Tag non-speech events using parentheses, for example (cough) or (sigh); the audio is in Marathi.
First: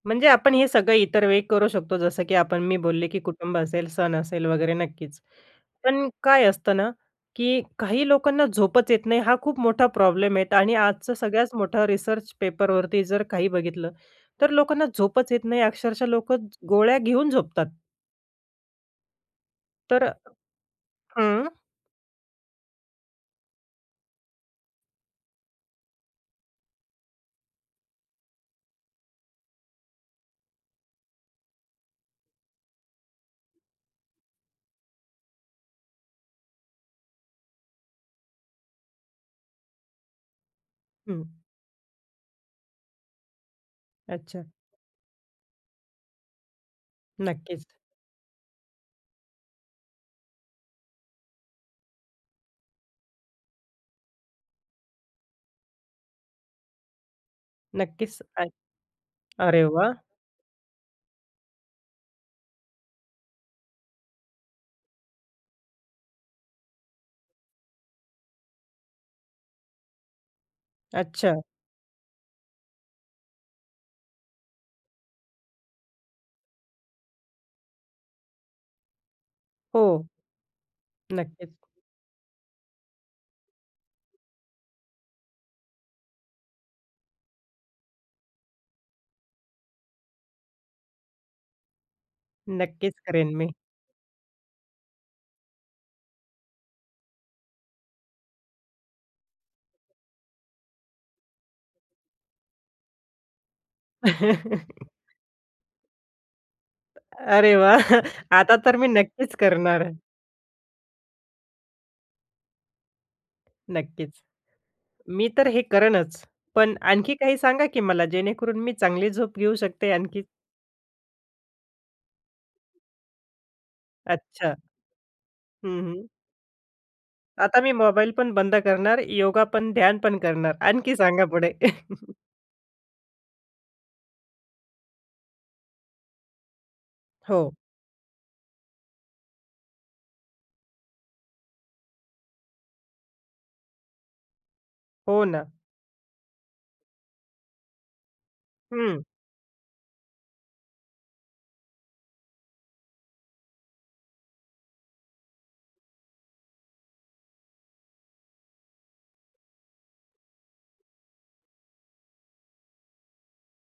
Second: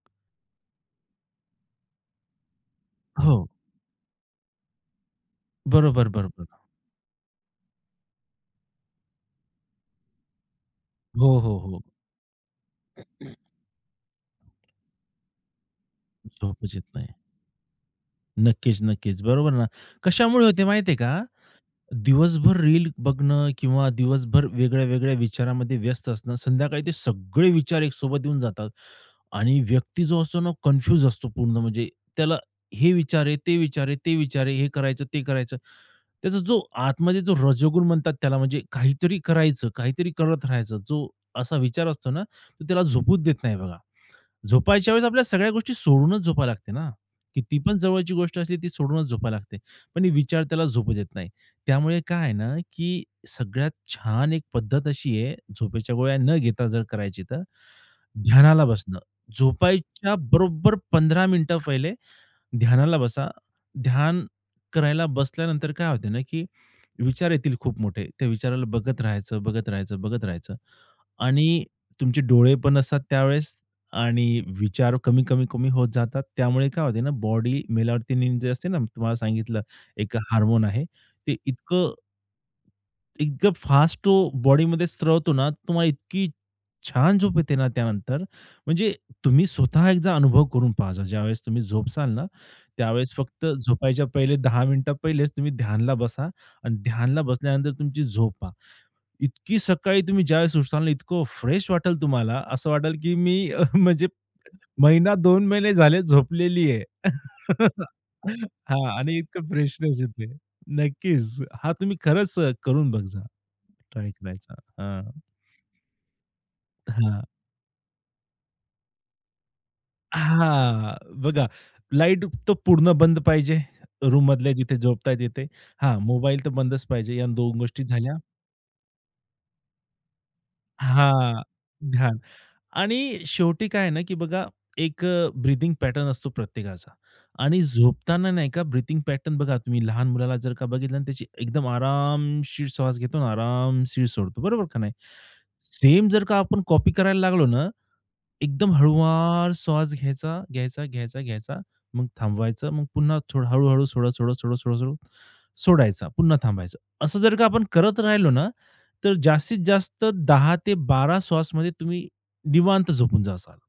म्हणजे आपण हे सगळं इतर वेळी करू शकतो जसं की आपण मी बोलले, की हो. कुटुंब असेल, सण असेल वगैरे नक्कीच. बरोबर, पण काय बरोबर. असतं ना, की काही लोकांना झोपच येत नाही हा खूप मोठा प्रॉब्लेम आहेत आणि आजचं हो, सगळ्यात हो, हो. मोठा रिसर्च पेपरवरती जर काही बघितलं तर लोकांना झोपच येत नाही, अक्षरशः लोकं झोपच येत गोळ्या नाही. घेऊन झोपतात. नक्कीच, नक्कीच. बरोबर ना. तर कशामुळे होते माहिती आहे का? हं. दिवसभर रील बघणं किंवा दिवसभर वेगळ्या वेगळ्या विचारामध्ये व्यस्त असणं संध्याकाळी ते सगळे विचार एक सोबत येऊन जातात आणि व्यक्ती जो असतो ना कन्फ्युज असतो पूर्ण म्हणजे, त्याला हे विचार आहे, ते विचार आहे, ते विचार आहे हे करायचं, ते करायचं. त्याचा जो आतमध्ये जो रजोगुण म्हणतात त्याला म्हणजे काहीतरी करायचं, काहीतरी करत राहायचं जो हं. असा विचार असतो ना तो त्याला झोपूच देत नाही बघा. अच्छा. झोपायच्या वेळेस आपल्या सगळ्या गोष्टी सोडूनच झोपायला लागते ना, नक्कीच. कीतीपण जवळची गोष्ट असली ती सोडूनच झोपायला लागते. पण विचार त्याला झोपू देत नाही. त्यामुळे काय आहे ना, की सगळ्यात छान एक पद्धत अशी आहे झोपेच्या गोळ्या न घेता जर करायची, तर नक्कीच ऐ ध्यानाला बसणं अरे वाह! झोपायच्या बरोबर 15 मिनिटं पहिले ध्यानाला बसा, ध्यान करायला बसल्यानंतर काय होत ना, की विचार येतील खूप मोठे त्या विचाराला बघत राहायचं, बघत राहायचं, बघत राहायचं. अच्छा. आणि तुमचे डोळे पण असतात त्यावेळेस आणि विचार कमी-कमी-कमी होत जातात त्यामुळे काय होते ना, की बॉडी मेलाटोनिन जे असते ना मी तुम्हाला सांगितलं हो. एक हार्मोन आहे ते नक्कीच. इतकं इतकं फास्ट तो बॉडी मध्ये स्त्रवतो ना तुम्हाला इतकी छान झोप येते ना त्यानंतर म्हणजे तुम्ही स्वतः एकदा अनुभव करून पहा ज्यावेळेस तुम्ही झोपसाल ना नक्कीच त्यावेळेस करेन फक्त मी. झोपायच्या पहिले 10 मिनिट पहिले तुम्ही ध्यानला बसा आणि ध्यानला बसल्यानंतर तुमची झोपा. इतकी सकाळी तुम्ही ज्यावेळेस उठताल ना इतकं फ्रेश वाटेल तुम्हाला असं वाटेल, की मी अ, म्हणजे (chuckles) महिना दोन महिने झाले झोपलेली आहे. अरे (chuckles) वाह! आता तर हां मी आणि नक्कीच इतकं करणार आहे. फ्रेशनेस येते. नक्कीच हा तुम्ही खरंच करून बघ जा ट्राय नक्कीच. करायचा. मी तर हे करेनच पण आणखी हां. काही सांगा की मला, जेणेकरून मी चांगली झोप घेऊ शकते आणखीन. हां. बघा लाईट तर पूर्ण बंद पाहिजे. अच्छा. रूममधल्या जिथे झोपताय तिथे. हं, हां हं. मोबाईल तर बंदच पाहिजे या 2 आता मी गोष्टी मोबाईल झाल्या. पण बंद करणार, योगा पण, ध्यान पण करणार आणखी सांगा हां. पुढे. (chuckles) ध्यान आणि शेवटी काय आहे ना, की बघा एक ब्रीथिंग पॅटर्न असतो प्रत्येकाचा हो. आणि झोपताना नाही का ब्रीथिंग पॅटर्न बघा तुम्ही लहान मुलाला जर का बघितलं आणि त्याची एकदम आरामशीर श्वास घेतो आणि आरामशीर सोडतो, बरोबर का नाही? हो ना. सेम जर का आपण कॉपी करायला लागलो ना एकदम हं. हळुवार स्वास घ्यायचा, घ्यायचा, घ्यायचा, घ्यायचा मग थांबवायचं, मग पुन्हा हळू-हळू सोडा, सोडा, सोडा, सोडा, सोडा सोडायचा. पुन्हा थांबायचं. असं जर का आपण करत राहिलो ना, तर जास्तीत जास्त 10-12 श्वासमध्ये तुम्ही निवांत झोपून जाताल